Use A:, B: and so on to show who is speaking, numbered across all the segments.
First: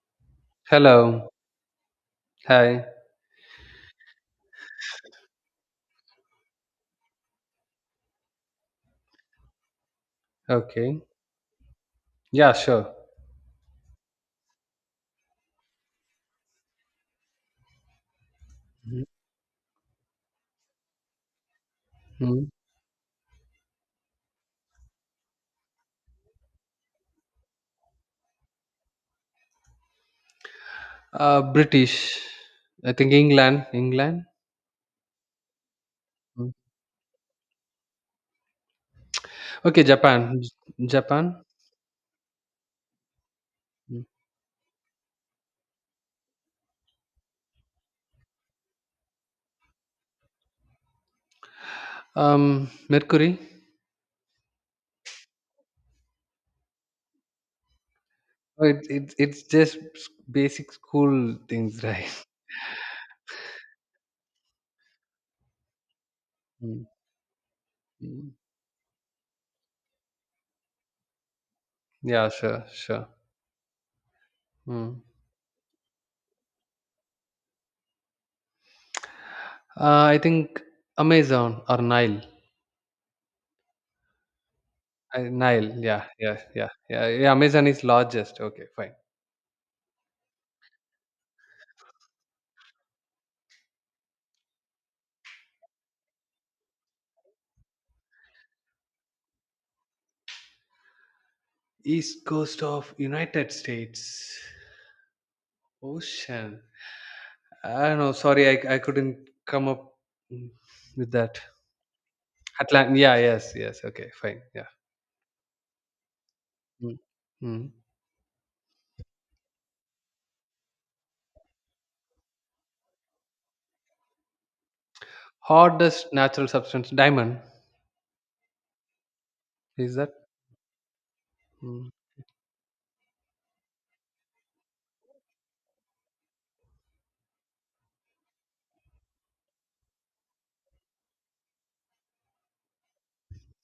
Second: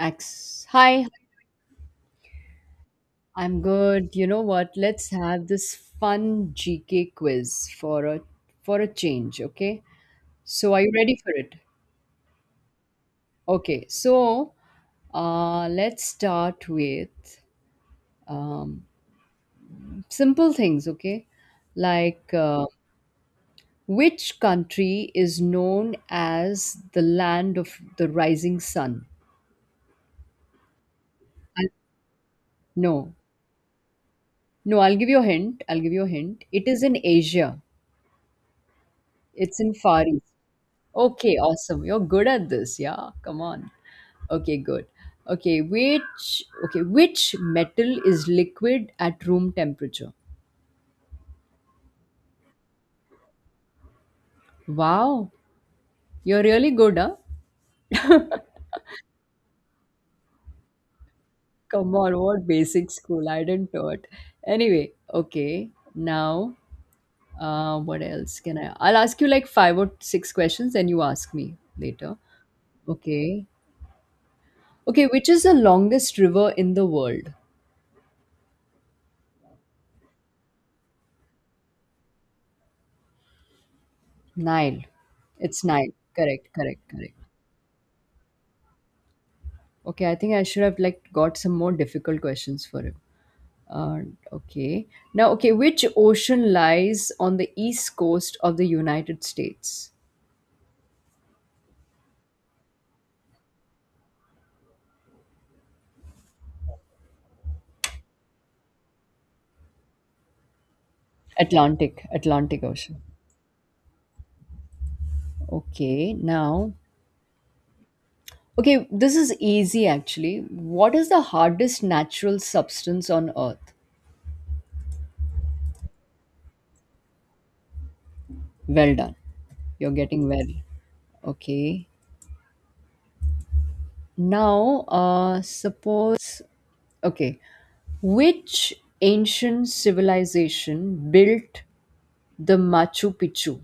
A: X. Hi,
B: Hello. Hi.
A: I'm good. You know what? Let's have this fun GK quiz for a change, okay? So are you
B: Okay.
A: ready for it?
B: Yeah, sure.
A: Okay. So, let's start with um
B: Mhm.
A: simple things, okay? Like
B: Mhm.
A: which country is known as the land of the rising sun? I-
B: British. I think
A: No.
B: England. England.
A: No, I'll give you a hint. I'll give you a hint.
B: Mm.
A: It is in Asia. It's in
B: Okay,
A: Far East.
B: Japan.
A: Okay,
B: Japan.
A: awesome. You're good at this. Yeah, come on.
B: Mm.
A: Okay, good. Okay, which metal is liquid at room temperature?
B: Mercury.
A: Wow, you're really good, huh?
B: Oh, it's just basic school things,
A: Come
B: right?
A: on, what basic school? I didn't know it. Anyway, okay. Now,
B: Mm.
A: what
B: Mm.
A: else can I? I'll ask you like five or six questions, then you ask me later.
B: Yeah, sure, sure.
A: Okay.
B: Mm.
A: Okay, which is the longest river in the world?
B: I think Amazon or Nile.
A: Nile. It's
B: Nile.
A: Nile.
B: Yeah, yeah,
A: Correct,
B: yeah,
A: correct,
B: yeah,
A: correct.
B: yeah. Amazon is largest. Okay, fine.
A: Okay, I think I should have like got some more difficult questions for him. Uh, okay. Now, okay, which ocean lies on the east coast of the United States?
B: East coast of United States. Ocean. I know. Sorry, I couldn't come up mm, with that.
A: Atlantic, Atlantic
B: Atlant.
A: Ocean.
B: Yeah. Yes. Yes. Okay. Fine. Yeah.
A: Okay, now,
B: Mm. Mm.
A: okay, this is easy actually. What is the hardest natural substance on earth?
B: Hardest natural substance. Diamond.
A: Well done. You're
B: Is that?
A: getting well. Okay.
B: Mm.
A: Now, suppose, okay, which ancient civilization built the Machu Picchu?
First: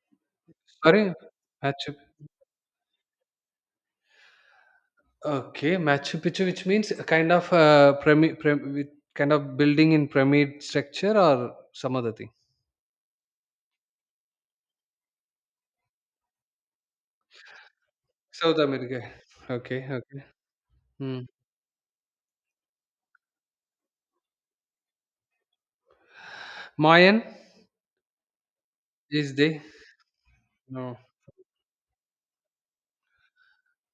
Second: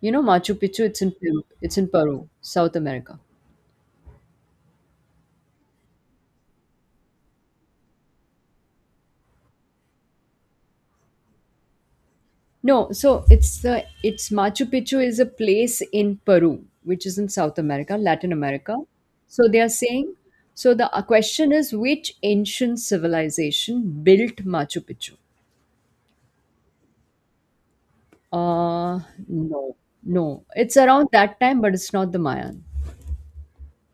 A: You know, Machu Picchu. It's in
B: Sorry.
A: Peru. It's in
B: Machu.
A: Peru, South America.
B: Okay. Machu Picchu, which means a kind of pyramid with kind of building in pyramid structure or some other thing.
A: No, so it's Machu Picchu is a place in Peru, which is in South America, Latin
B: South
A: America.
B: America.
A: So they are
B: Okay.
A: saying.
B: Okay.
A: So the
B: Mm.
A: question is, which ancient civilization built Machu Picchu?
B: Mayan
A: Uh,
B: is they?
A: no, no. It's
B: No.
A: around that time, but it's not the Mayan.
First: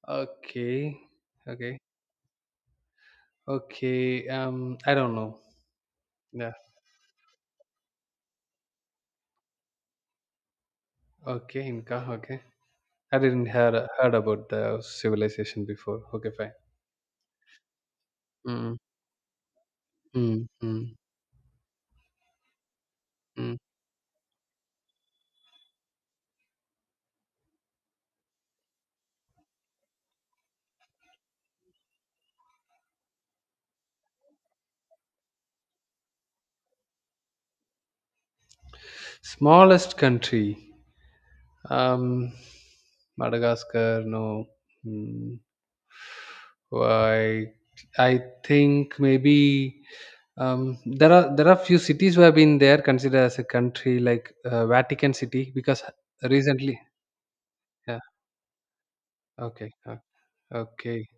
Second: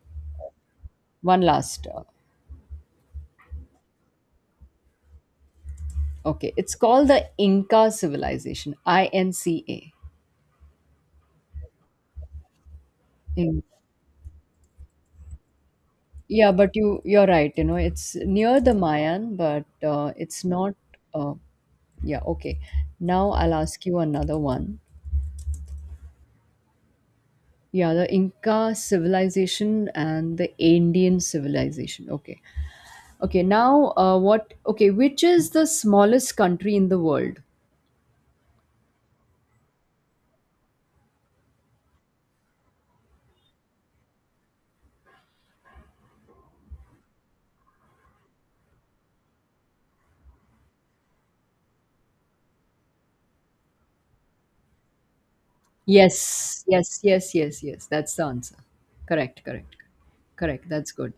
B: Okay.
A: One
B: Okay.
A: last.
B: Okay. I don't know. Yeah.
A: Okay, it's called the Inca civilization. INCA.
B: Okay, Inca. Okay, I didn't
A: In-
B: heard about the civilization before. Okay,
A: Yeah,
B: fine.
A: but you're right. You know, it's near the
B: Mm,
A: Mayan, but it's
B: mm,
A: not.
B: mm,
A: Uh, yeah. Okay. Now I'll
B: mm.
A: ask you another one. Yeah, the Inca civilization and the Indian civilization. Okay. Okay. Now, what? Okay, which is the smallest country in the world?
B: Smallest country. Um, Madagascar. No. Mm, why? I think maybe there are few cities who have been there considered as a country like Vatican City, because
A: Yes,
B: recently.
A: yes, yes, yes, yes.
B: Yeah.
A: That's the answer. Correct,
B: Okay.
A: correct, correct. That's
B: Okay.
A: good.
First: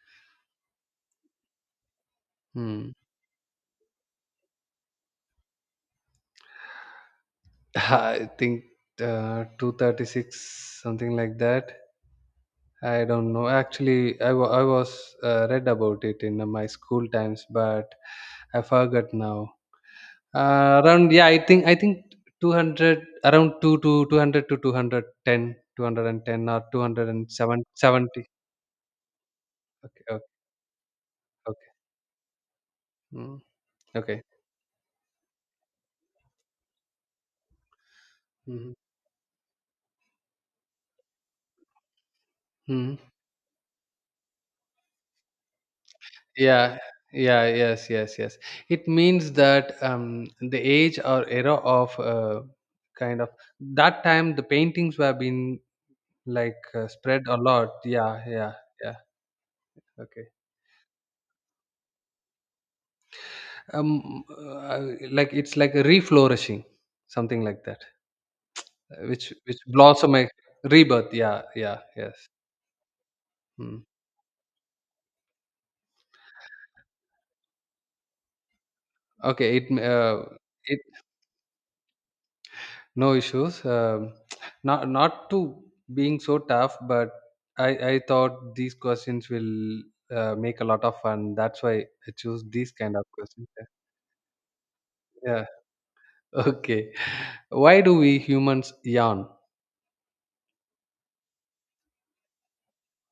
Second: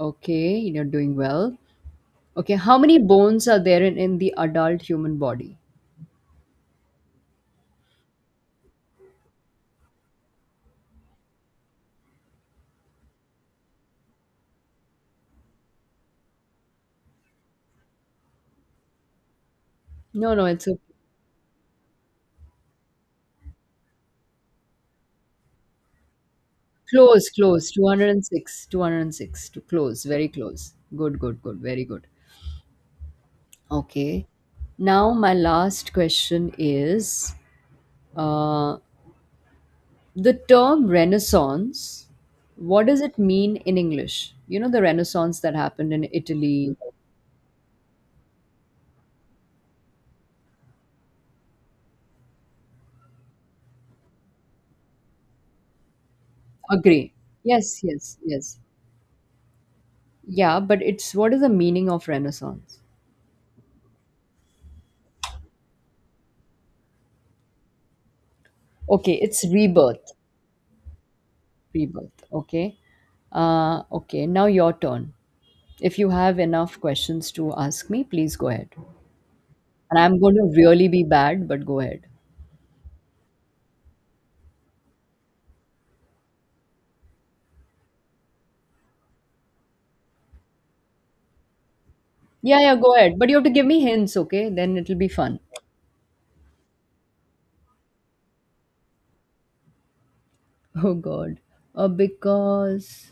A: Okay, you're doing well. Okay, how
B: Hmm.
A: many bones are there in the adult human body?
B: I think 236, something like that. I don't know. Actually, I was read about it in my school times, but I forgot now.
A: No, no, it's a
B: Around yeah, I think 200, around 2 to 200 to 210, 210 or two hundred
A: close,
B: and seven
A: close.
B: seventy.
A: 206, 206. To
B: Okay,
A: close,
B: okay,
A: very close. Good, good, good.
B: okay.
A: Very good.
B: Mm, okay.
A: Okay. Now, my last question is
B: Hmm.
A: uh, the term Renaissance, what
B: Hmm.
A: does it mean in English? You know, the Renaissance that happened in Italy,
B: Yeah, yeah, yes, yes, yes. It means that the age or era of kind of, that time the paintings were being like
A: agree.
B: spread a lot,
A: Yes, yes,
B: yeah, yeah.
A: yes.
B: Yeah. Okay.
A: Yeah, but it's what is the meaning of Renaissance?
B: um uh, like it's like a reflourishing, something like that.
A: Okay,
B: Which
A: it's
B: which
A: rebirth.
B: blossom a rebirth, yeah, yeah.
A: Rebirth.
B: Yes.
A: Okay.
B: Hmm.
A: Okay, now your turn. If you have enough questions to ask me, please go ahead.
B: Okay. it
A: And I'm going to
B: it
A: really be bad, but go ahead.
B: No issues. Not to being so tough, but I thought these questions will make a lot of fun. That's why I choose
A: Yeah,
B: these
A: yeah, go
B: kind of
A: ahead. But you have
B: questions.
A: to give
B: Yeah.
A: me hints, okay? Then it'll be fun.
B: Yeah. Okay, why do we humans yawn?
A: Oh, God. Because,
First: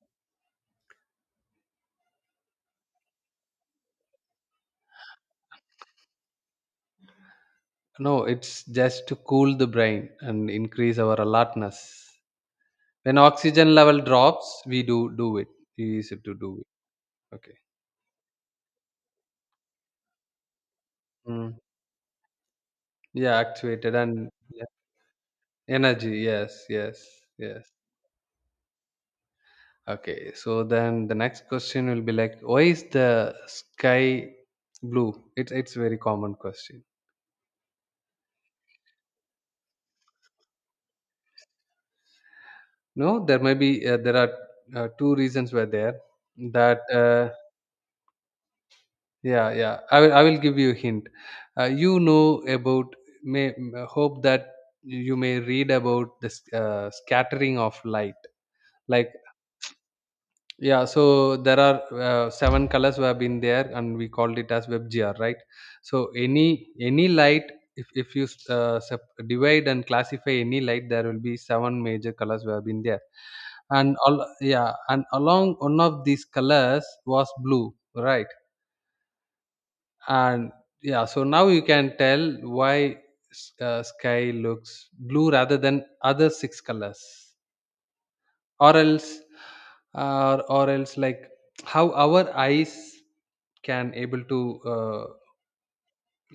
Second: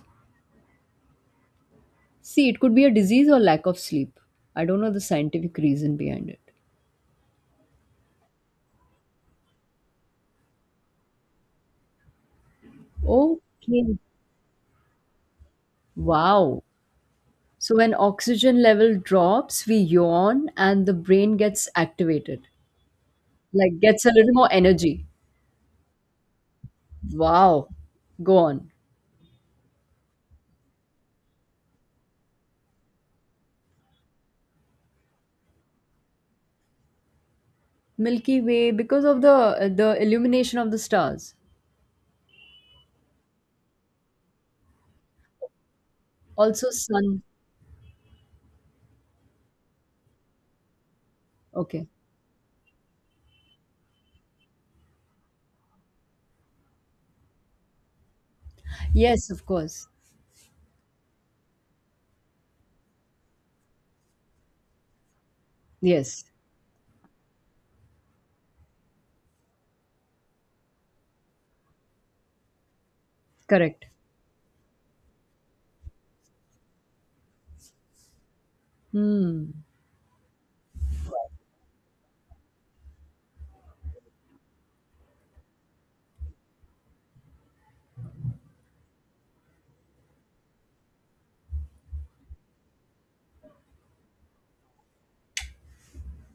A: see, it could be a disease or lack of sleep. I don't know the scientific reason behind it.
B: No, it's just to cool the brain and increase our alertness. When oxygen
A: Okay.
B: level drops, we do do it. We used to do
A: Wow.
B: it. Okay.
A: So when oxygen level drops, we yawn and the brain
B: Mm.
A: gets activated,
B: Yeah,
A: like
B: activated,
A: gets a
B: and
A: little more
B: yeah.
A: energy.
B: Energy. Yes, yes, yes.
A: Wow. Go on.
B: Okay. So then the next question will be like, why is the sky blue? It's very common question.
A: Milky Way because of the illumination of the stars.
B: No, there may be there are two reasons were there,
A: Also
B: that
A: sun.
B: Yeah, yeah. I will give you a hint.
A: Okay.
B: You know about. Hope that you may read about this scattering of light. Like,
A: Yes, of course.
B: yeah. So there are seven colors who have been there, and we called it as WebGR, right? So
A: Yes.
B: any light. If you divide and classify any light, there will be seven major colors who have been there,
A: Correct.
B: and all, yeah, and along one of these colors was blue, right?
A: Hmm.
B: And yeah, so now you can tell why sky looks blue rather than other six colors, or else or else like how our eyes can able to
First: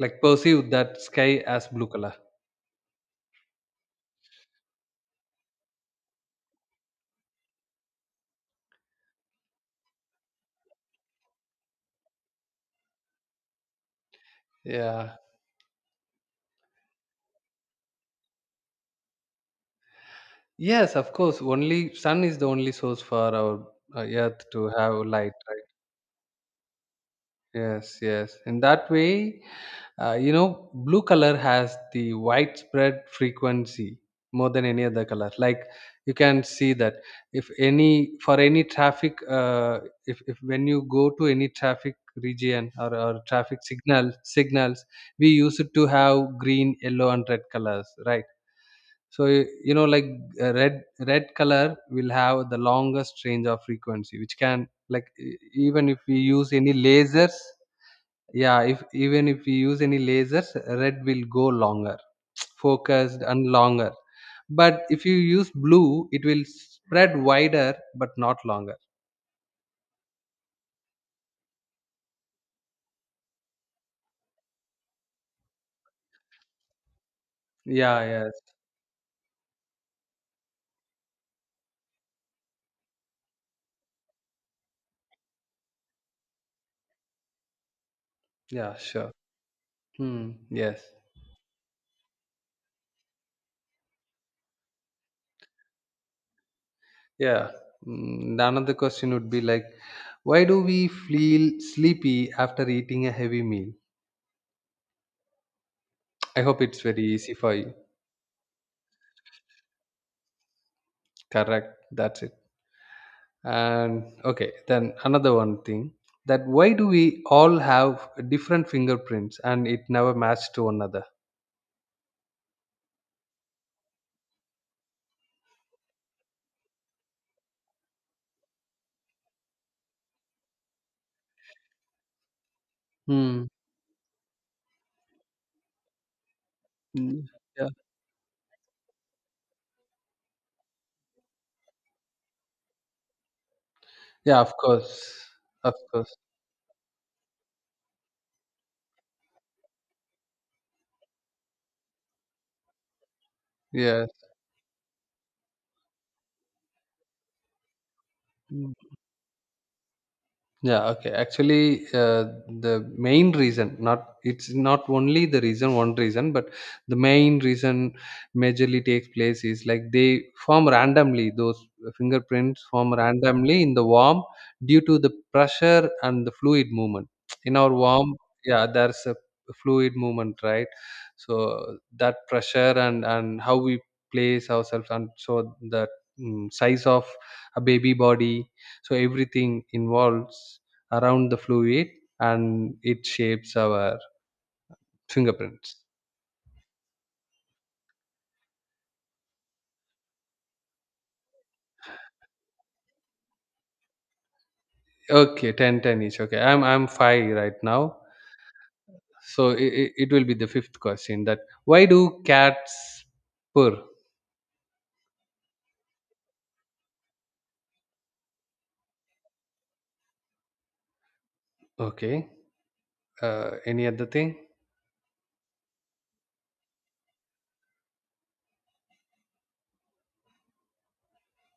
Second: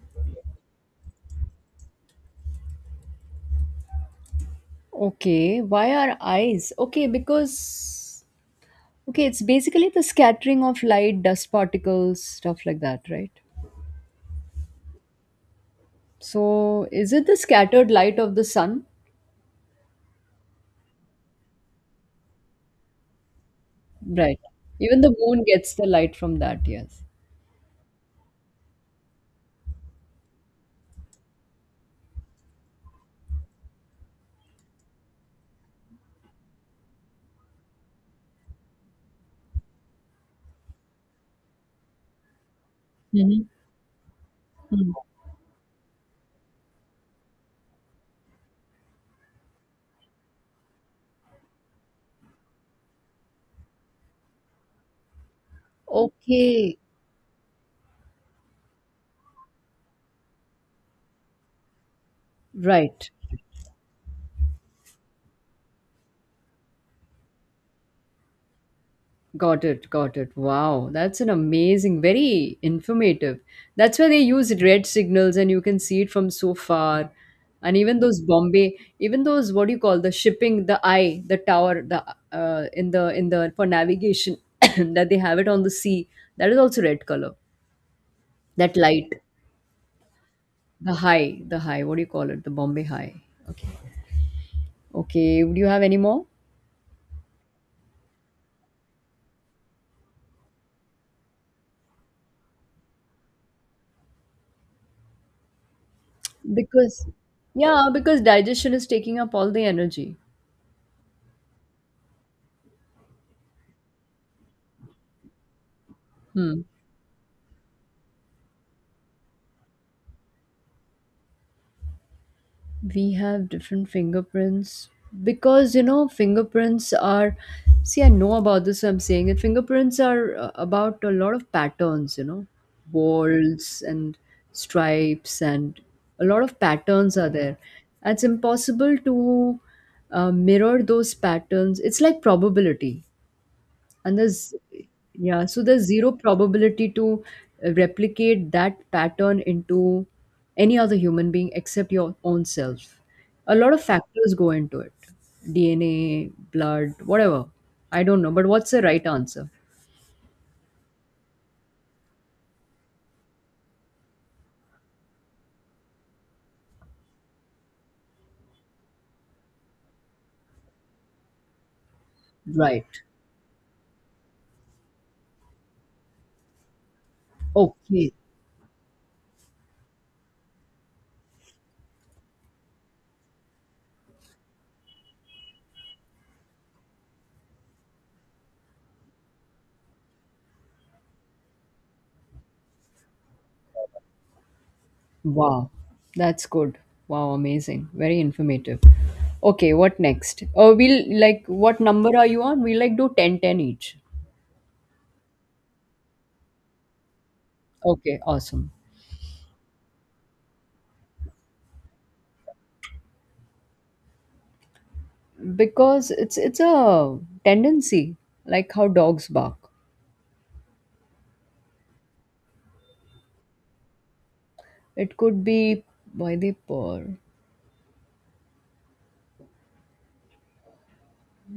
B: like perceive that sky as blue color.
A: Okay. Why are eyes? Okay, because okay, it's basically the scattering of light, dust particles, stuff like that, right?
B: Yeah,
A: So, is it the scattered light of the sun?
B: yes, of course only sun is the only source for our earth
A: Right.
B: to have
A: Even the
B: light,
A: moon
B: right?
A: gets the light from that, yes.
B: Yes, yes. In that way, blue color has the widespread frequency more than any other color. Like you can see that if any for any traffic, if when you go to any traffic region, or
A: Hmm.
B: traffic signals,
A: Hmm.
B: we used to have green, yellow, and red colors, right? So like red color will have the longest range of frequency, which can like even if we use any
A: Okay.
B: lasers, yeah, if even if we use any lasers, red will go longer,
A: Right.
B: focused and longer. But if you use blue, it will spread wider but not longer.
A: Got it. Got it. Wow. That's an amazing, very informative. That's where they use red signals and you can see it from so far. And even
B: Yeah,
A: those
B: yes,
A: Bombay, even those what do you call the shipping, the eye, the tower, the in the in the for navigation that they have it on the sea. That is also red color.
B: yeah,
A: That
B: sure.
A: light,
B: Hmm, yes,
A: the high, the high. What do you call it? The Bombay high. Okay. Okay, would you have any more?
B: yeah. Mm, another question would be like, why do we feel sleepy after eating a heavy meal? I hope it's very
A: Because,
B: easy for you.
A: yeah, because digestion is taking up all the energy.
B: Correct, that's it. And okay, then another one thing, that
A: Hmm.
B: why do we all have different fingerprints and it never matched to another?
A: We have different fingerprints because, you know, fingerprints are, see, I know about this, I'm saying it. Fingerprints are about a lot of patterns, you know,
B: Hmm.
A: balls and stripes, and a lot of patterns
B: Mm.
A: are there.
B: Yeah.
A: It's impossible to mirror those patterns. It's like probability and
B: Yeah.
A: there's
B: Of course.
A: yeah so
B: Of
A: there's zero
B: course.
A: probability to replicate that pattern into any other human being except your own self a lot of
B: Yes.
A: factors go into it DNA blood whatever I don't know but what's the right answer
B: Yeah, okay. Actually, the main reason, not it's not only the reason, one reason, but the main reason majorly takes place is like they form randomly, those fingerprints form
A: right
B: randomly in the worm due to the pressure and the fluid movement. In our
A: okay
B: worm, yeah, there's a fluid movement, right? So that pressure, and how we place ourselves, and so the size of a baby body, so everything involves around the fluid, and it shapes our
A: wow
B: fingerprints.
A: that's good wow amazing very informative okay what next oh we'll like what number are you on we like do 10, 10 each
B: Okay, ten ten 10 each. Okay, I'm 5 right now.
A: okay awesome
B: So it will be the fifth question, that why do cats purr?
A: because it's a tendency like how dogs bark
B: Okay, any other thing?
A: it could be why they purr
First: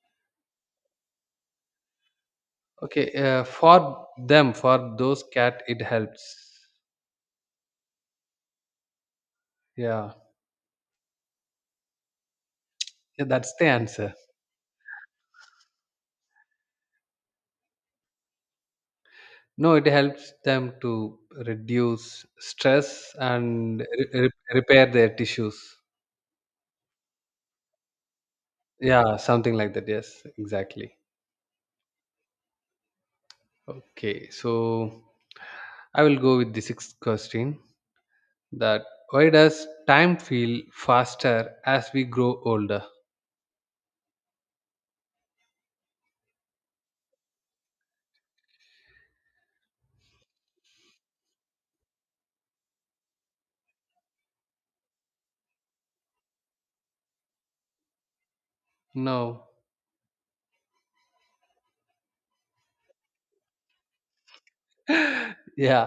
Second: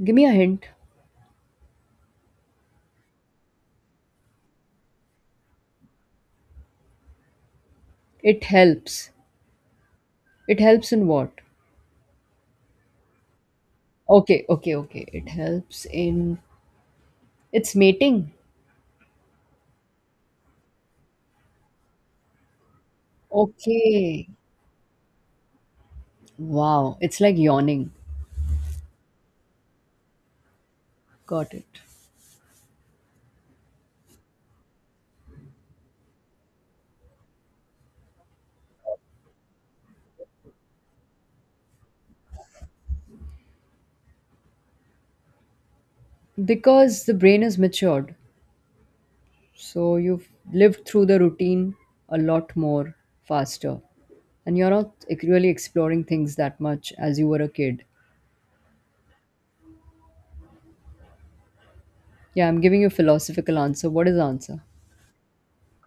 A: give me a hint
B: Okay, for those cat it helps.
A: it helps
B: Yeah.
A: it helps in what
B: Yeah, that's the answer.
A: okay okay okay it helps in it's mating
B: No, it helps them to reduce stress and
A: okay
B: repair their tissues.
A: wow it's like yawning
B: Yeah, something like that. Yes, exactly.
A: got it
B: Okay, so I will go with the sixth question, that why does time feel faster as we grow older?
A: because the brain is matured so you've lived through the routine a lot more faster and you're not really exploring things that much as you were a kid.
B: No.
A: Yeah, I'm giving you a philosophical answer. What is the answer?
B: Yeah,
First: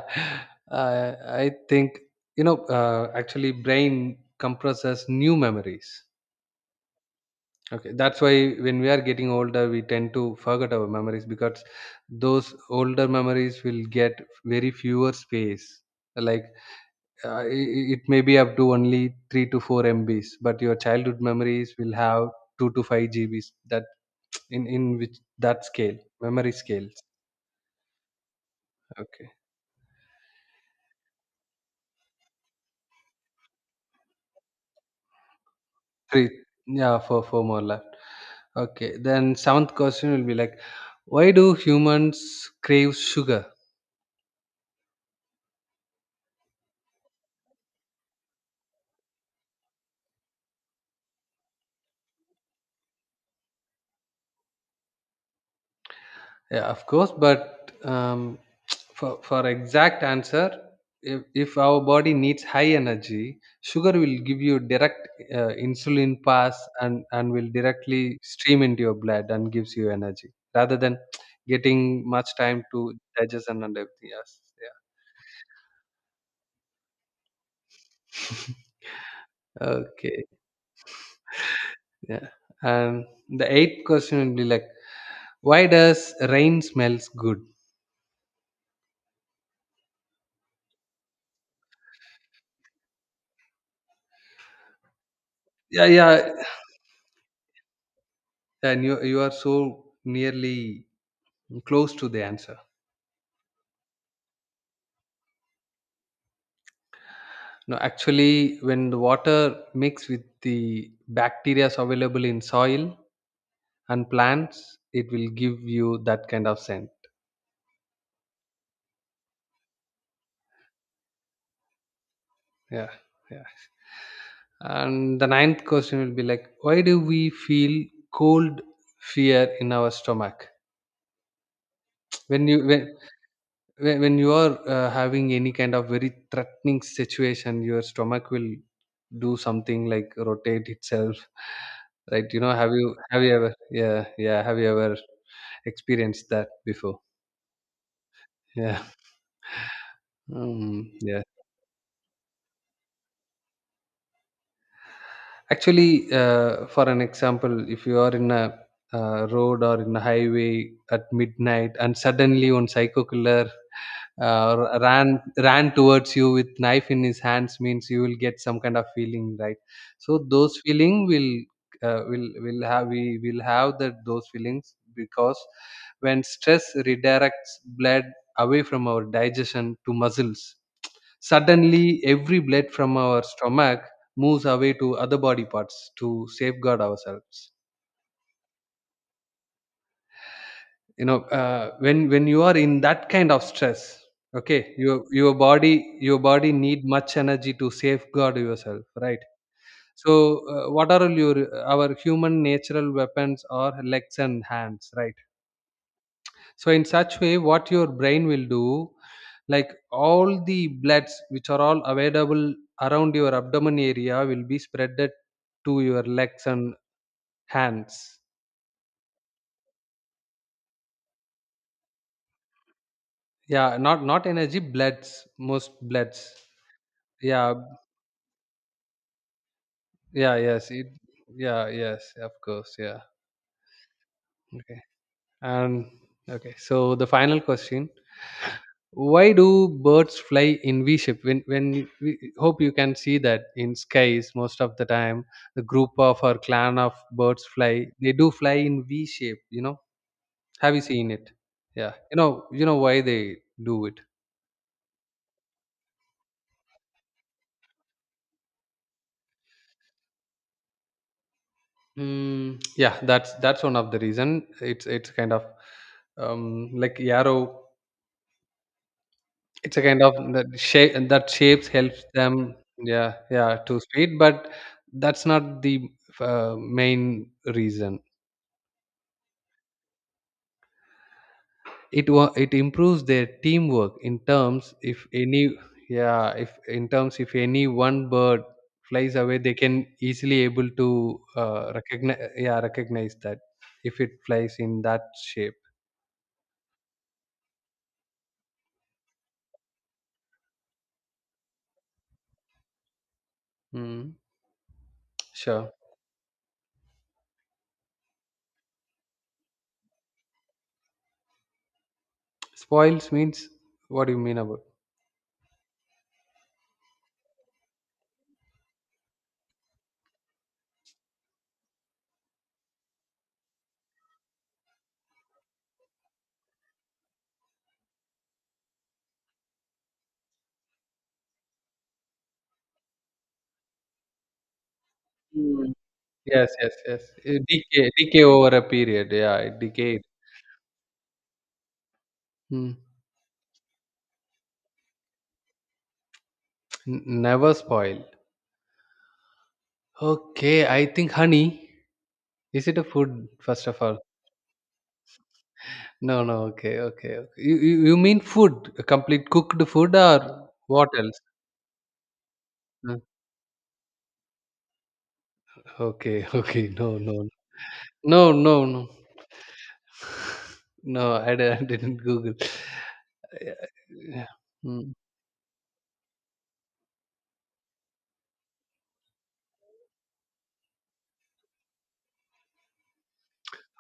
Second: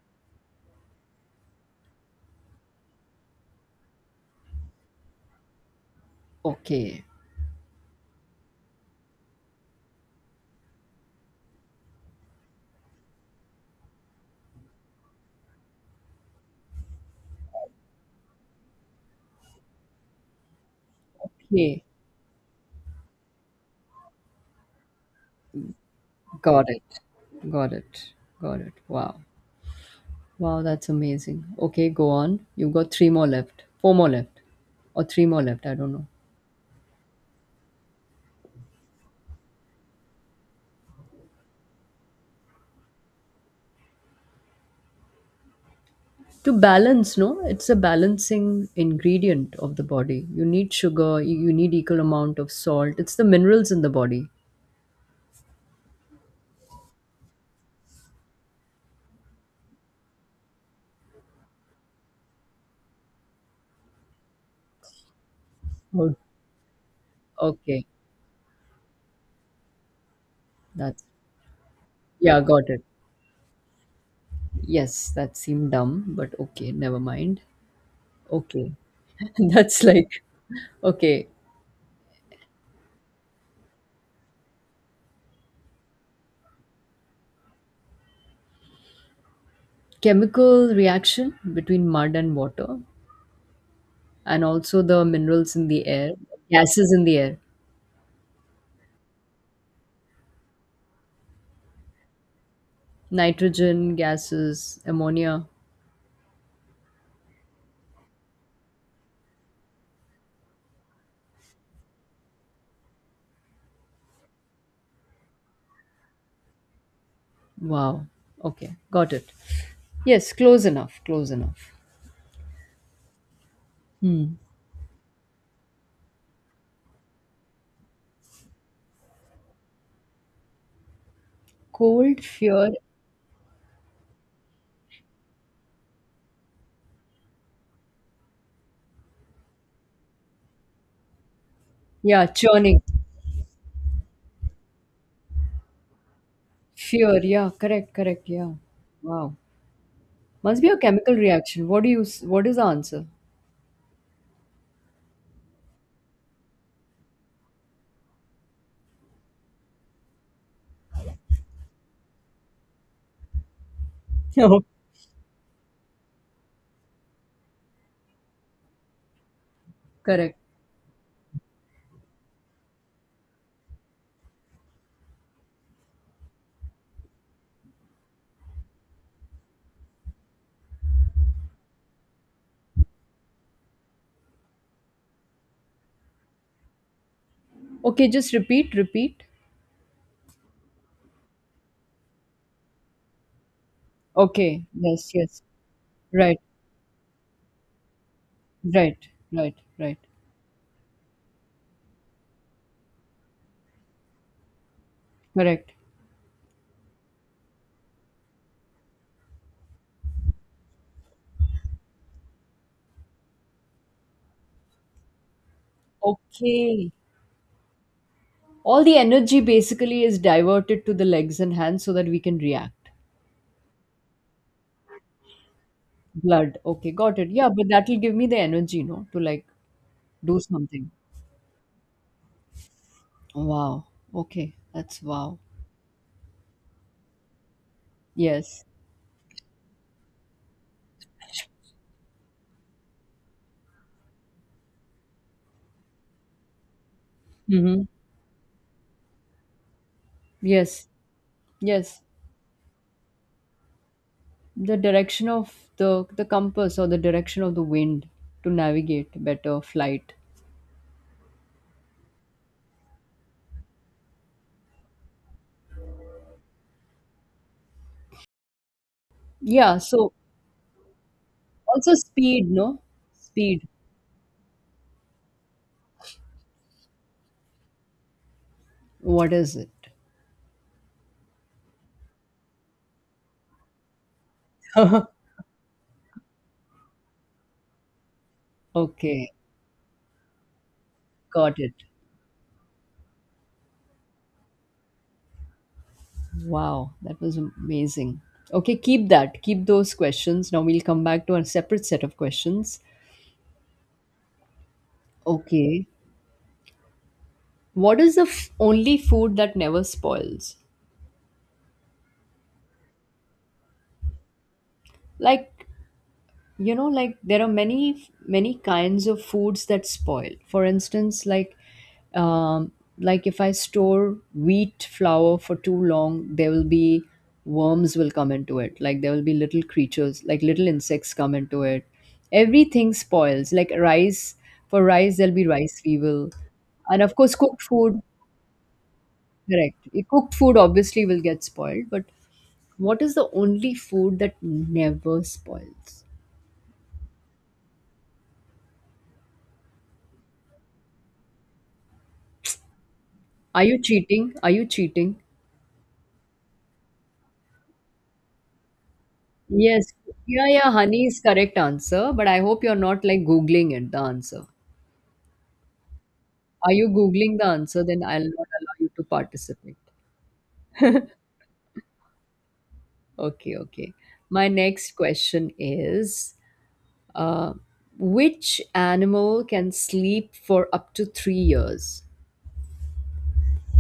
B: I think, actually brain compresses new memories.
A: Okay.
B: Okay, that's why when we are getting older, we tend to forget our memories, because those older memories will get very fewer space. Like uh, it, it may be up to only 3 to 4 MBs, but your childhood memories
A: Okay.
B: will have 2 to 5 GBs, that in which that scale, memory
A: Got
B: scales.
A: it. Got it. Got it. Wow.
B: Okay,
A: Wow, that's amazing. Okay, go on. You've got three more left. Four more left. Or three more left. I don't know.
B: three. Yeah, four more left. Okay, then seventh question will be like, why do humans crave sugar?
A: To balance, no? It's a balancing ingredient of the body. You need sugar, you need equal amount of salt. It's the minerals in the body.
B: Yeah, of course, but for exact answer, if our body needs high energy, sugar will give you direct
A: Oh.
B: insulin pass, and will
A: Okay.
B: directly stream into your blood and gives you energy rather than
A: That's
B: getting much
A: yeah,
B: time
A: got it.
B: to digestion and everything else. Yeah.
A: Yes, that seemed dumb, but okay, never mind. Okay. That's like
B: Okay.
A: okay,
B: Yeah. And the eighth question will be like, why does rain smells good?
A: chemical reaction between mud and water, and also the minerals in
B: Yeah,
A: the air,
B: yeah.
A: gases in the air,
B: And you are so nearly close to the answer.
A: nitrogen gases, ammonia.
B: No, actually, when the water mix with the bacteria available in soil and plants, it will give you that kind of scent.
A: Wow. Okay, got it. Yes, close enough, close enough.
B: Yeah, yeah.
A: Hmm.
B: And the ninth question will be like, why do we feel cold fear in our stomach?
A: Cold,
B: When you
A: fear,
B: when, when you are having any kind of very threatening situation, your stomach will do something like rotate itself,
A: yeah,
B: right? You know,
A: churning,
B: have you ever, yeah, yeah, have you ever experienced that before?
A: fear, yeah, correct, correct, yeah.
B: Yeah.
A: Wow, must be a chemical
B: Yeah.
A: reaction. What do you? What is the answer?
B: Actually, for an example, if you are in a road or in a highway at midnight, and suddenly one psycho killer
A: No.
B: ran towards you with knife in his hands, means you will get some kind of feeling, right? So
A: Correct.
B: those feeling will have we will have that those feelings, because when stress redirects blood away from our digestion to muscles. Suddenly, every blood from our stomach moves away to other body parts to safeguard ourselves.
A: Okay, just repeat, repeat.
B: You know, when you are in that kind of stress,
A: Okay,
B: okay,
A: yes, yes,
B: your
A: right.
B: body need much energy to safeguard yourself,
A: Right,
B: right?
A: right, right.
B: So, what are all your our human natural weapons are legs and hands, right?
A: Correct.
B: So in such way what your brain will do, like all the bloods which are all available around your abdomen area will be spreaded to your legs and
A: Okay.
B: hands.
A: All the energy basically is diverted to the legs and hands so that we can react.
B: Yeah, not energy, bloods, most bloods.
A: Blood. Okay, got it. Yeah,
B: Yeah,
A: but that will give me the energy, no, to like
B: yeah,
A: do
B: yes,
A: something.
B: yeah, yes, of course, yeah.
A: Wow. Okay.
B: Okay,
A: That's wow.
B: and okay, so the final question.
A: Yes.
B: Why do birds fly in V shape? When we hope you can see that in skies most of the time, the group of or clan of birds
A: Mm-hmm.
B: fly. They do fly in V shape. You know, have you
A: Yes.
B: seen it? Yeah,
A: Yes.
B: you know why they do it.
A: The direction of the compass or the direction of the wind to navigate better flight.
B: Mm, yeah, that's one of the reason. It's kind of like yarrow. It's
A: Yeah,
B: a kind of
A: so
B: that shape, that shapes
A: also
B: helps
A: speed,
B: them.
A: no?
B: Yeah, yeah,
A: Speed.
B: to speed, but that's not the main reason.
A: What is it?
B: It improves their teamwork in terms, if any, yeah, if in terms, if any one bird flies
A: Okay.
B: away, they can easily able to
A: Got it.
B: recognize, yeah, recognize that if it flies in that shape.
A: Wow, that was amazing. Okay, keep that. Keep those questions. Now we'll come back to a separate set of questions.
B: Mm, sure.
A: Okay. What is the only food that never spoils?
B: Spoils means, what do you mean about?
A: Like you know like there are many many kinds of foods that spoil for instance um like if I store wheat flour for too long there will be worms will come into it like there will be little creatures like little insects come into it everything spoils like rice for rice there'll be
B: Mm.
A: rice fever
B: Yes, yes,
A: and
B: yes.
A: of course cooked
B: Decay
A: food
B: decay over a period, yeah, it
A: correct.
B: decayed.
A: Eh, cooked food obviously will get spoiled but
B: Mm.
A: what is the only food that never spoils?
B: Never spoiled. Okay, I think honey. Is it a food,
A: Are
B: first
A: you
B: of all?
A: cheating? Are you cheating?
B: No, no. Okay, okay, okay. You mean food? A complete cooked
A: Yes.
B: food or
A: Yeah, yeah,
B: what
A: honey
B: else?
A: is correct answer, but I hope you're
B: Uh,
A: not like Googling it, the answer.
B: Okay, okay.
A: Are you
B: No, no,
A: Googling the answer? Then I'll
B: no,
A: not
B: no,
A: allow
B: no.
A: you to participate.
B: No, I didn't Google. Yeah.
A: Okay, okay.
B: Yeah.
A: My
B: Mm.
A: next question is uh, which animal can sleep for up to 3 years?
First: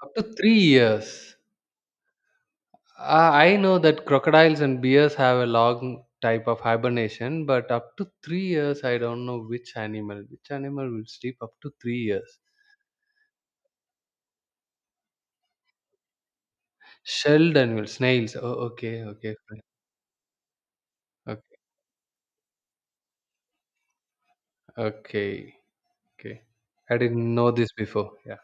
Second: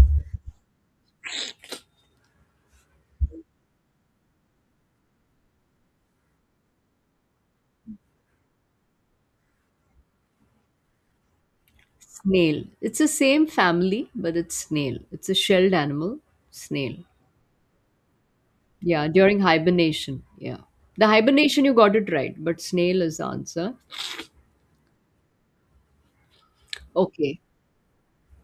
B: Up to three years. I know that crocodiles and bears have a long type of hibernation, but up to three years, I don't know which animal. Which animal will sleep up to three years?
A: Snail. It's the same family, but it's snail. It's a shelled animal, snail.
B: Shelled animals, snails. Oh, okay,
A: Yeah,
B: okay,
A: during
B: fine.
A: hibernation. Yeah. The
B: Okay,
A: hibernation, you got it right, but snail is the answer.
B: okay. Okay. I didn't
A: Okay.
B: know this before. Yeah.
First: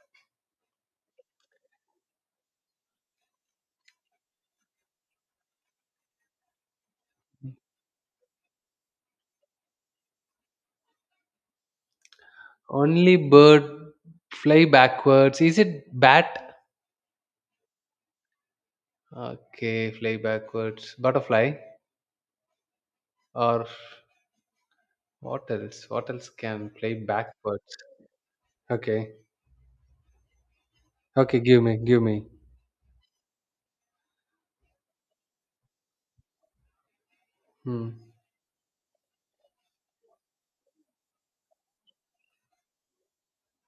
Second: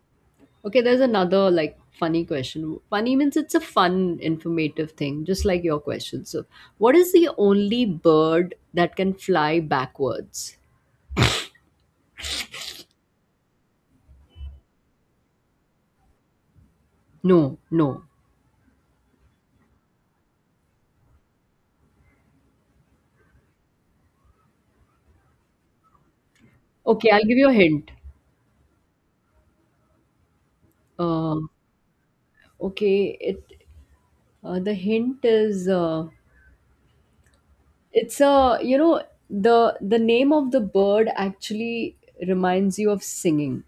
A: Okay, there's another like funny question. Funny means it's a fun, informative thing, just like your question. So, what is the only bird that can fly backwards?
B: Only bird fly backwards. Is it bat?
A: No, no.
B: Okay, fly backwards. Butterfly or what else? What else can fly
A: Okay, I'll give you a
B: backwards?
A: hint.
B: Okay.
A: Uh,
B: Okay, give me.
A: okay, it the hint is
B: Hmm.
A: it's a you know the name of the bird actually reminds you of singing.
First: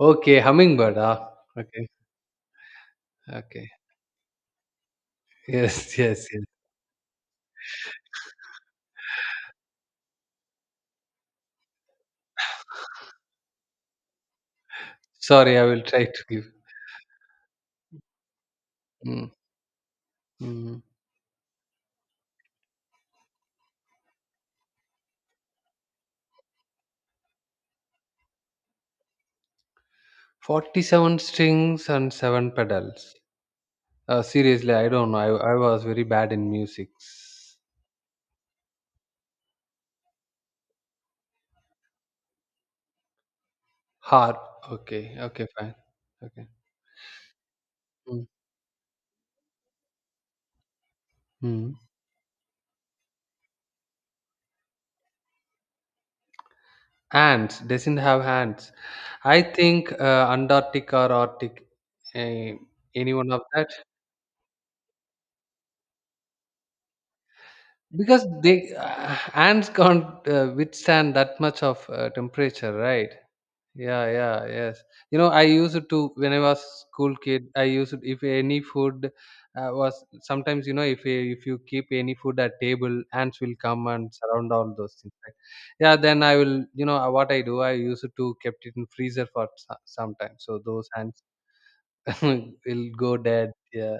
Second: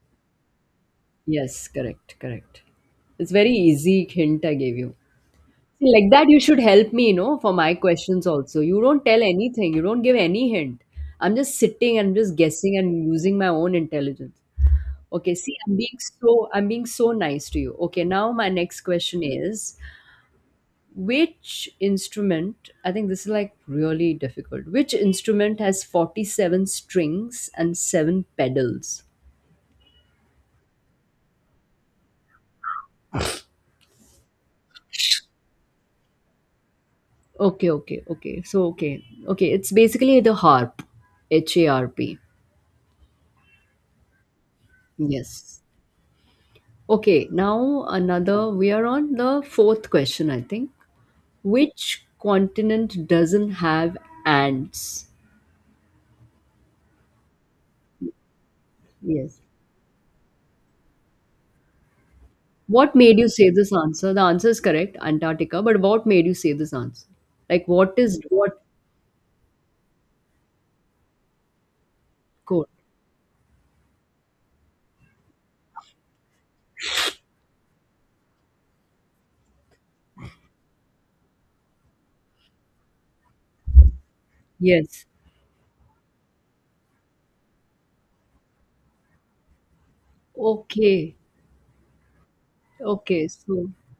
B: Okay, hummingbird. Ah.
A: Yes,
B: Okay.
A: correct, correct. It's very
B: Okay.
A: easy hint I gave you. See,
B: Yes,
A: like
B: yes,
A: that, you
B: yes.
A: should help me, you know, for my questions also. You don't tell anything, you don't give any hint. I'm just sitting and just guessing and using my own intelligence. Okay, see,
B: Sorry, I
A: I'm
B: will
A: being
B: try to give.
A: so I'm being so nice to you. Okay, now my next question
B: Hmm.
A: is
B: Hmm.
A: which instrument, I think this is like really difficult. Which instrument has 47 strings and 7 pedals?
B: 47 strings and 7 pedals. Seriously, I don't know. I was very bad in music.
A: Okay, okay, okay. So okay. Okay, it's basically the harp. H A R P.
B: Harp. Okay. Okay.
A: Yes.
B: Fine. Okay.
A: Okay, now
B: Mm.
A: another. We are on the fourth question, I think.
B: Mm.
A: Which continent doesn't have ants?
B: Hands doesn't have hands. I
A: Yes.
B: think Antarctic or Arctic, uh,
A: What
B: any
A: made you
B: one of
A: say
B: that,
A: this answer? The answer is correct, Antarctica. But what made you say this answer? Like, what is
B: because
A: what
B: they ants can't withstand that much of
A: code?
B: temperature, right? Yeah, yeah, yes. You know, I used to when I was school kid. I used if any food was sometimes you know if you keep any food at table, ants will come and surround all those
A: Yes.
B: things. Right? Yeah, then I will you know what I do. I used to kept it in freezer for some time, so those
A: Okay.
B: ants will go
A: Okay.
B: dead.
A: So
B: Yeah,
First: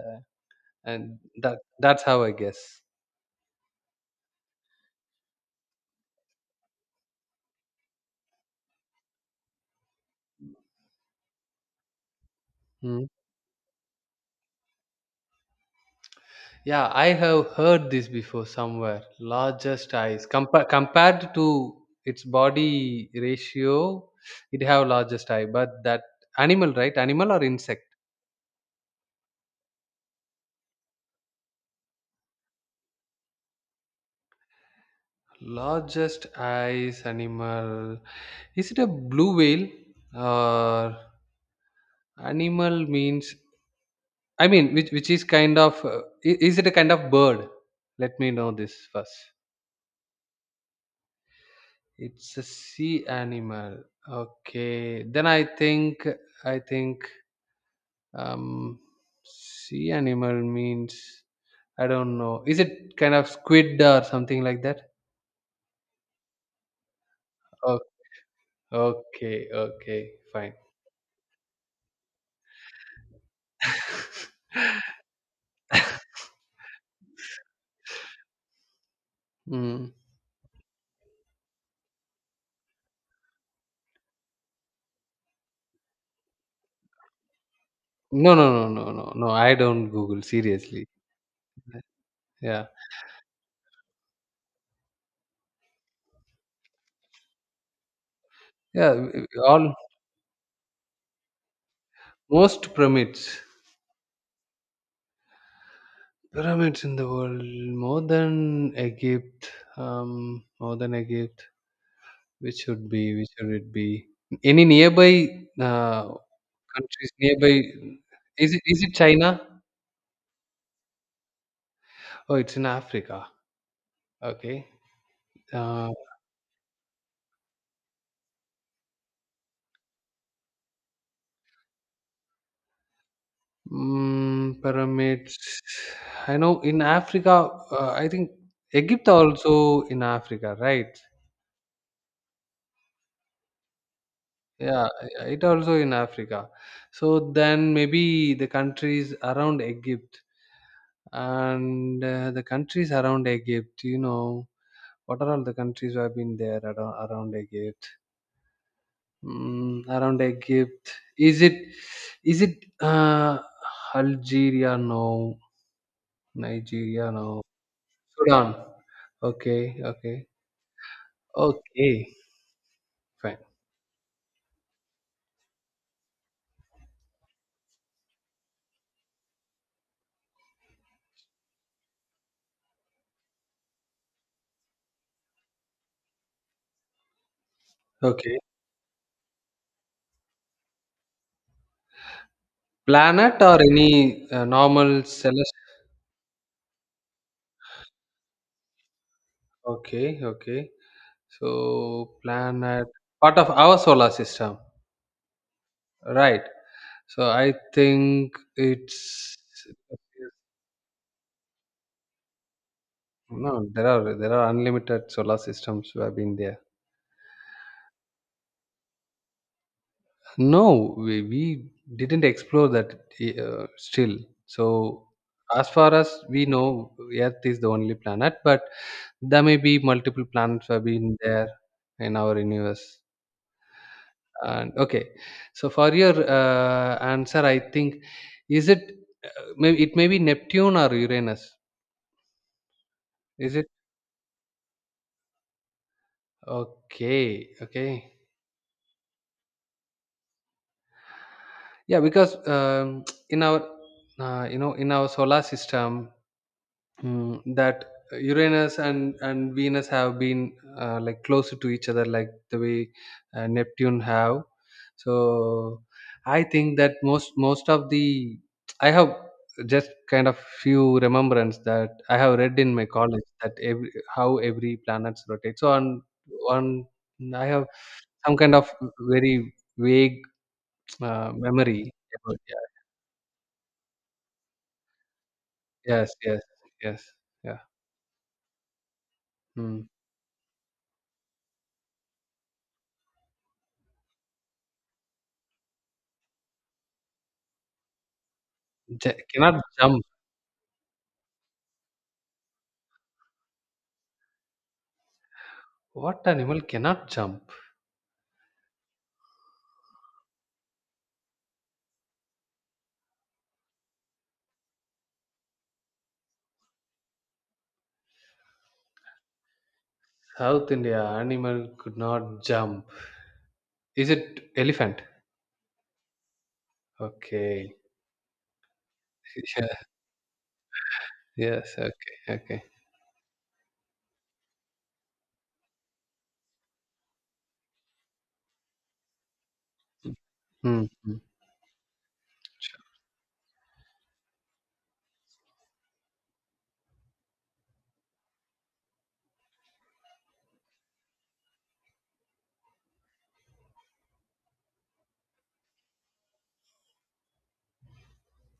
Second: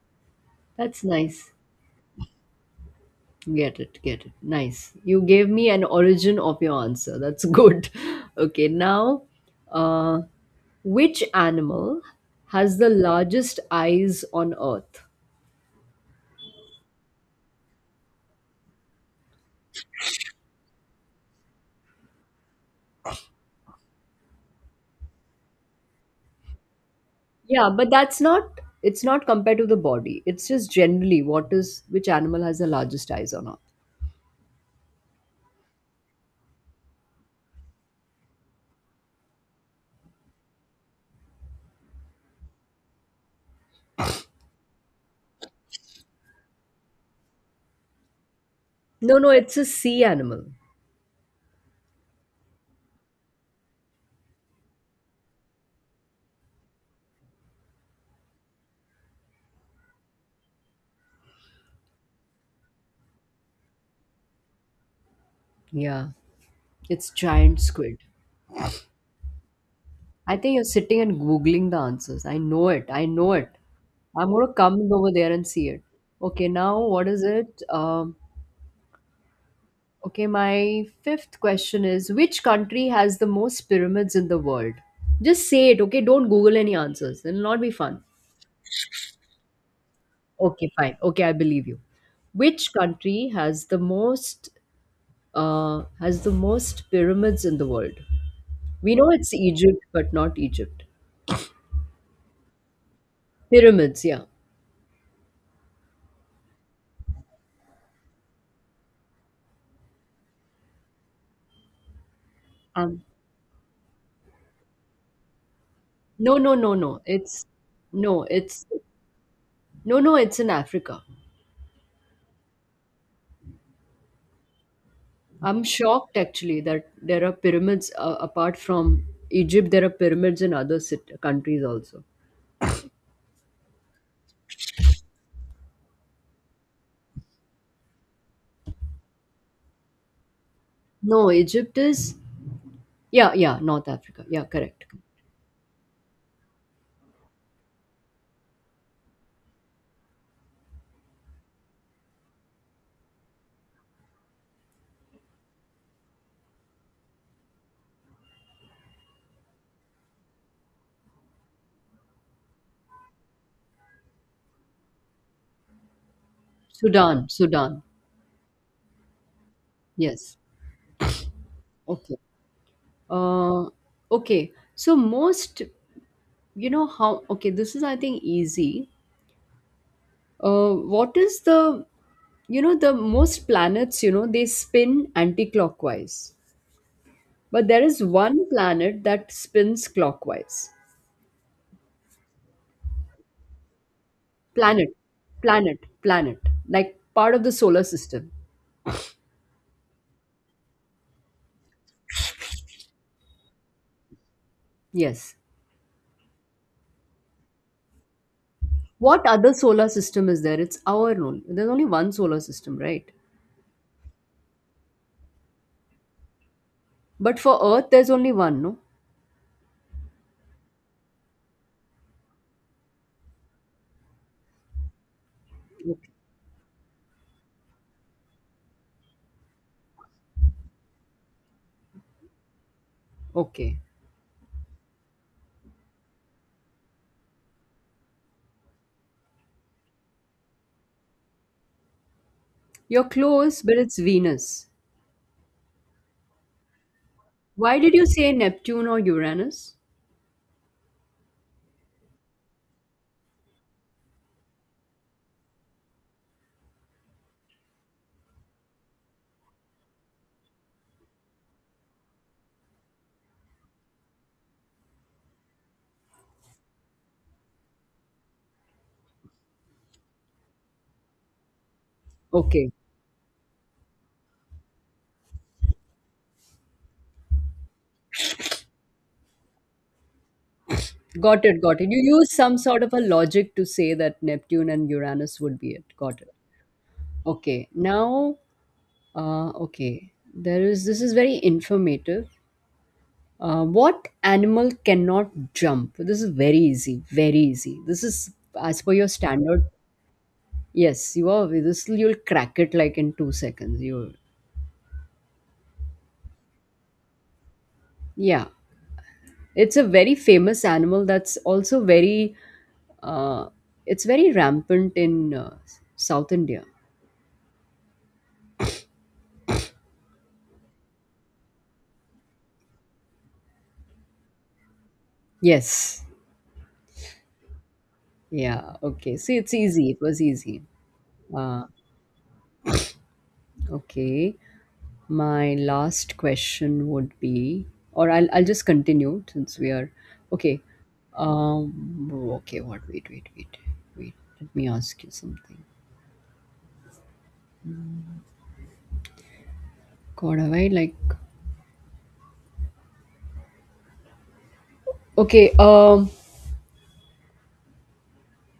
A: that's
B: and
A: nice.
B: that's how I guess.
A: Get it. Get it. Nice. You gave me an origin of your answer. That's good. Okay. Now, uh, which animal has the
B: Hmm.
A: largest eyes on earth?
B: Yeah, I have heard this before somewhere. Largest eyes compared to its body ratio, it have largest eye. But that animal, right? Animal or
A: Yeah,
B: insect?
A: but that's not it's not compared to the body. It's just generally what is which animal has the largest eyes on earth?
B: Largest eyes animal. Is it a blue whale or animal means? I mean, which is kind of is it a kind of bird? Let me know this first.
A: No, no, it's a sea animal.
B: It's a sea animal. Okay, then I think Um, sea animal means I don't know. Is it kind of squid or something like that?
A: Yeah, it's giant
B: Oh,
A: squid.
B: okay, okay,
A: I
B: fine.
A: think you're sitting and googling the answers. I know it. I know it. I'm gonna come over there and see it. Okay, now what is it?
B: Mm.
A: Okay, my fifth question is which country has the most pyramids in the world? Just say it, okay? Don't Google any answers. It'll not be fun.
B: No, no, no, no, no, no. I don't Google
A: Okay,
B: seriously.
A: fine. Okay, I believe you.
B: Yeah,
A: Which country has the most pyramids in the world?
B: yeah.
A: We know it's
B: All
A: Egypt, but not Egypt.
B: most pyramids,
A: Pyramids, yeah.
B: pyramids in the world, more than Egypt, more than Egypt. Which should
A: Um
B: be? Which should it be? Any nearby
A: no, no, no, no,
B: countries
A: it's
B: nearby?
A: no,
B: Is it?
A: it's
B: Is it China?
A: no, no, it's in Africa.
B: Oh, it's in Africa. Okay.
A: I'm
B: Uh,
A: shocked actually that there are pyramids apart from Egypt, there are pyramids in other countries also.
B: pyramids. I know in Africa, I think Egypt also in Africa, right?
A: No, Egypt is, yeah, yeah, North Africa. Yeah, correct.
B: Yeah, it also in Africa. So then maybe the countries around Egypt and the countries around Egypt, you know, what are all the countries who have been there around Egypt? Mm, around Egypt. Is it is it Algeria? No. Nigeria?
A: Sudan,
B: No.
A: Sudan.
B: Sudan. Okay, okay.
A: Yes.
B: Okay,
A: Okay.
B: fine.
A: Uh, okay. So, most, you know, how, okay, this is, I think, easy. What is the, you know, the most planets, you know, they spin anti clockwise, but there is
B: Okay.
A: one planet that spins clockwise.
B: Planet or any
A: Planet,
B: normal celestial?
A: planet, like part of the solar system.
B: Okay, okay. So, planet, part of our solar system.
A: Yes.
B: Right. So, I think
A: What
B: it's.
A: other solar system is there? It's our own. There's only one solar system, right?
B: No, there are unlimited solar systems who have been there.
A: But for Earth, there's only one, no?
B: No, we didn't explore that still. So, as far
A: Okay.
B: as we know, Earth is the only planet, but there may be multiple planets have been there in our universe.
A: Okay.
B: And okay, so for your answer, I think is it uh, may it may be Neptune or Uranus?
A: You're
B: Is
A: close,
B: it
A: but it's Venus.
B: okay?
A: Why did you
B: Okay,
A: say Neptune or Uranus?
B: yeah, because in our you know in our solar system Mm, that Uranus and Venus have been like closer to each other, like the way Neptune have. So I think that most of the I have just kind of few remembrance that I have read
A: Okay.
B: in my college that every how every planets rotate. So on I have some kind of very vague
A: Got it.
B: memory.
A: You used
B: About,
A: some sort of a logic to say that Neptune and Uranus would be it.
B: yeah, yes,
A: Got it.
B: yes, yes, yeah.
A: Okay. Now,
B: Mm.
A: okay. There is, this is very informative. What animal cannot jump? This is very easy, very easy. This is as per your
B: Cannot
A: standard.
B: jump.
A: Yes, you are. This you'll crack it like in 2 seconds. You,
B: What animal cannot jump?
A: yeah. It's a very famous animal that's also very. Uh, it's very rampant in South India.
B: South India animal could not jump. Is it elephant?
A: Yes.
B: Okay.
A: Yeah. Okay. See, it's easy. It was easy.
B: Yeah.
A: Uh,
B: Yes. Okay. Okay.
A: okay. My last question would be or I'll just continue since we are okay
B: Hmm. Hmm.
A: um okay what
B: Sure.
A: wait, let me ask you something, god have I like okay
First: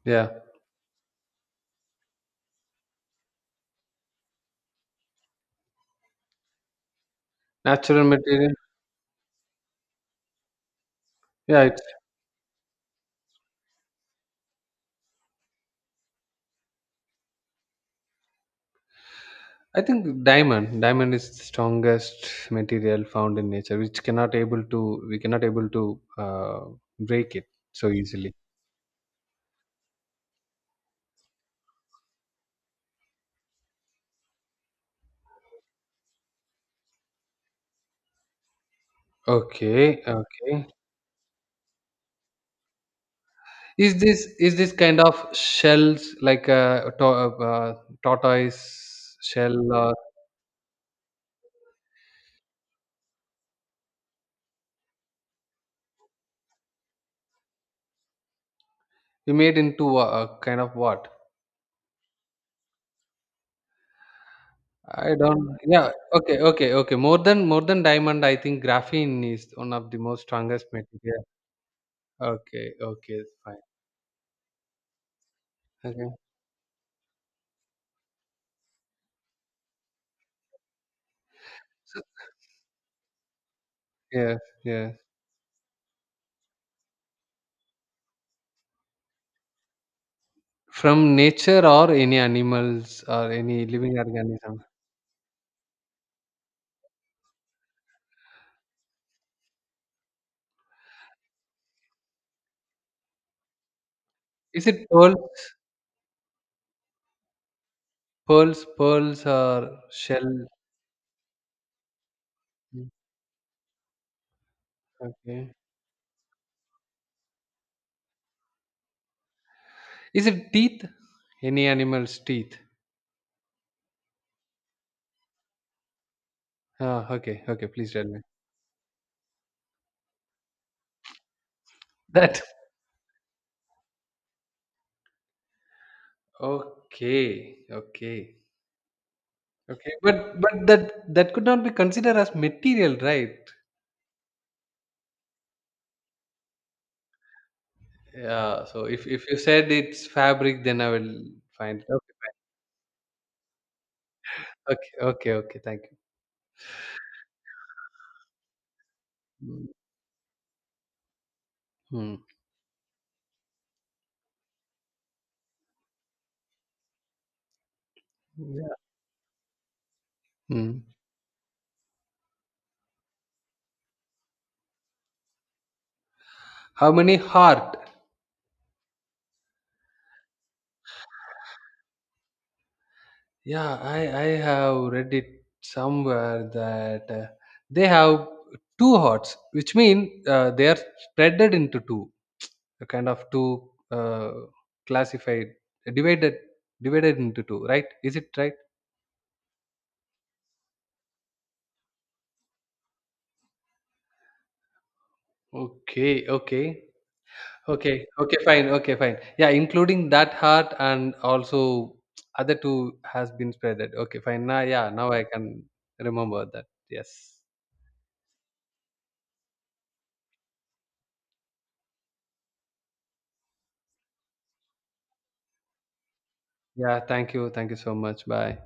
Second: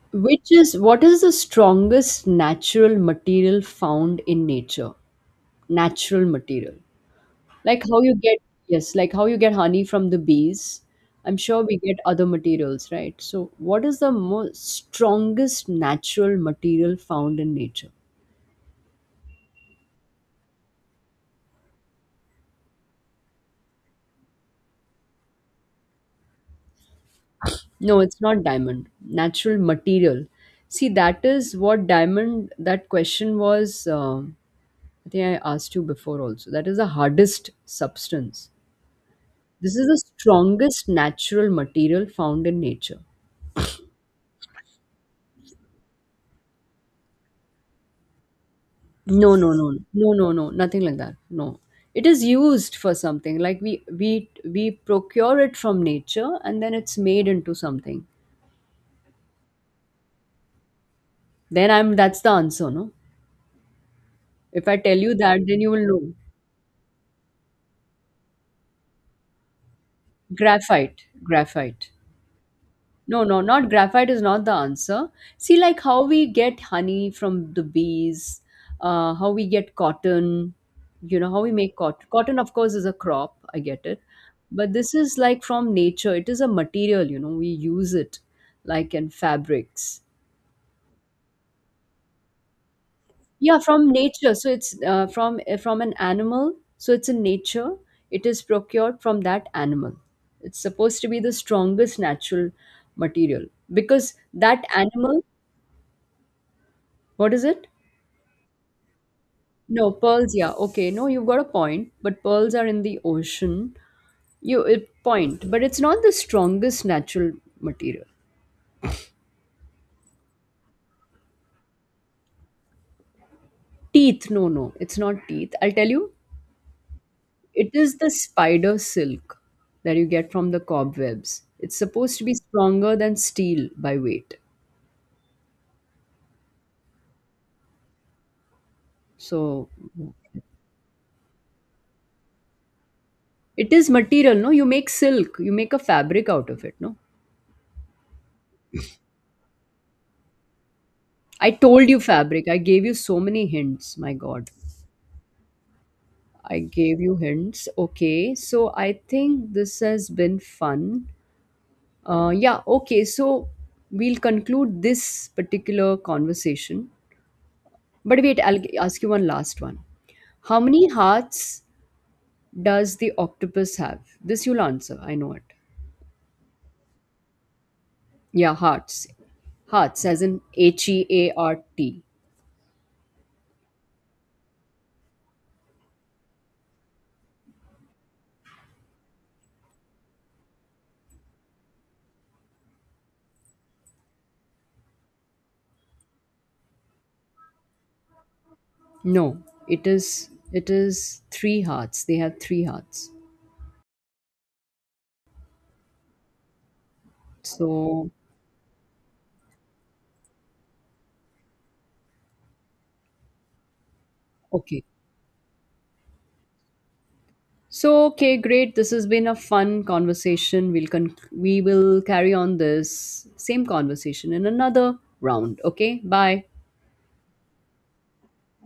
B: Yeah.
A: which is what is the strongest natural material found in nature, natural material, like how
B: Natural
A: you get,
B: material.
A: yes, like how you get honey from the bees. I'm
B: Yeah.
A: sure we get other materials, right? So what is the most strongest natural material found in nature?
B: I think diamond. Diamond is the strongest material found in nature, which cannot able to. We cannot able to break it so
A: No, it's
B: easily.
A: not diamond, natural material. See, that is what diamond, that question was I think I asked you before also, that is the hardest substance. This is the
B: Okay. Okay.
A: strongest natural material found in nature.
B: Is this kind of shells like a, uh tortoise
A: No, no,
B: shell
A: no,
B: or
A: no, no, no, nothing like that. No, it is used for something. Like we procure it from nature, and then it's made into something.
B: You made into a kind of what?
A: Then I'm that's the answer, no? If I tell
B: I
A: you that,
B: don't.
A: then you will
B: Yeah.
A: know.
B: Okay. Okay. Okay. More than diamond, I think graphene is one of the most strongest
A: Graphite,
B: material.
A: graphite.
B: Okay. Okay.
A: No, no,
B: Fine.
A: not graphite is not the answer. See, like how
B: Okay.
A: we get honey from the bees, how we get cotton, you know, how we make
B: So,
A: cotton. Cotton, of course, is a crop, I get it.
B: yes.
A: But
B: Yes.
A: this is like from nature, it is a material, you know, we use it like in fabrics.
B: From nature or any animals or
A: Yeah,
B: any
A: from
B: living
A: nature. So
B: organism.
A: it's from an animal. So it's in nature. It is procured from that animal. It's supposed to be the strongest natural material because that
B: Is it pearls?
A: animal, what is it?
B: Pearls. Pearls or
A: No, pearls,
B: shell?
A: yeah. Okay, no, you've got a point, but pearls are in the ocean. You it, point,
B: Okay.
A: but it's not the strongest natural material.
B: Is it teeth? Any animal's teeth?
A: Teeth, no, no, it's not teeth. I'll tell you,
B: Ah. Okay. Okay.
A: it
B: Please
A: is
B: tell
A: the
B: me
A: spider silk that you get from the cobwebs. It's supposed to be
B: that.
A: stronger than steel by weight.
B: Okay. Okay.
A: So
B: Okay, but but that could not be considered as material, right?
A: it is material, no? You make silk, you make a fabric out of it, no?
B: Yeah. So if you said it's fabric, then I will
A: I
B: find.
A: told you
B: Okay.
A: fabric. I gave you so many hints, my God.
B: Okay. Okay. Okay. Thank
A: I gave you hints. Okay. So I think
B: you.
A: this has been fun.
B: Hmm.
A: Yeah. Okay. So we'll conclude this particular conversation. But wait,
B: Yeah.
A: ask you one last one. How
B: Hmm.
A: many hearts does the octopus have? This you'll answer. I know it.
B: How many heart?
A: Yeah, hearts. Hearts as in heart.
B: Yeah, I have read it somewhere that they have two hearts, which mean they are spreaded into two, a kind of two classified, divided, divided into two, right? Is it right?
A: No, it is three hearts. They have three hearts.
B: Okay, okay. Okay,
A: So
B: okay, fine, okay, fine. Yeah, including that heart and also other two has been spreaded. Okay, fine. Now,
A: okay.
B: yeah, now I can remember that. Yes.
A: So, okay, great. This has been a fun conversation. We will carry on this same conversation in another round. Okay, bye.
B: Yeah, thank you. Thank you so much. Bye.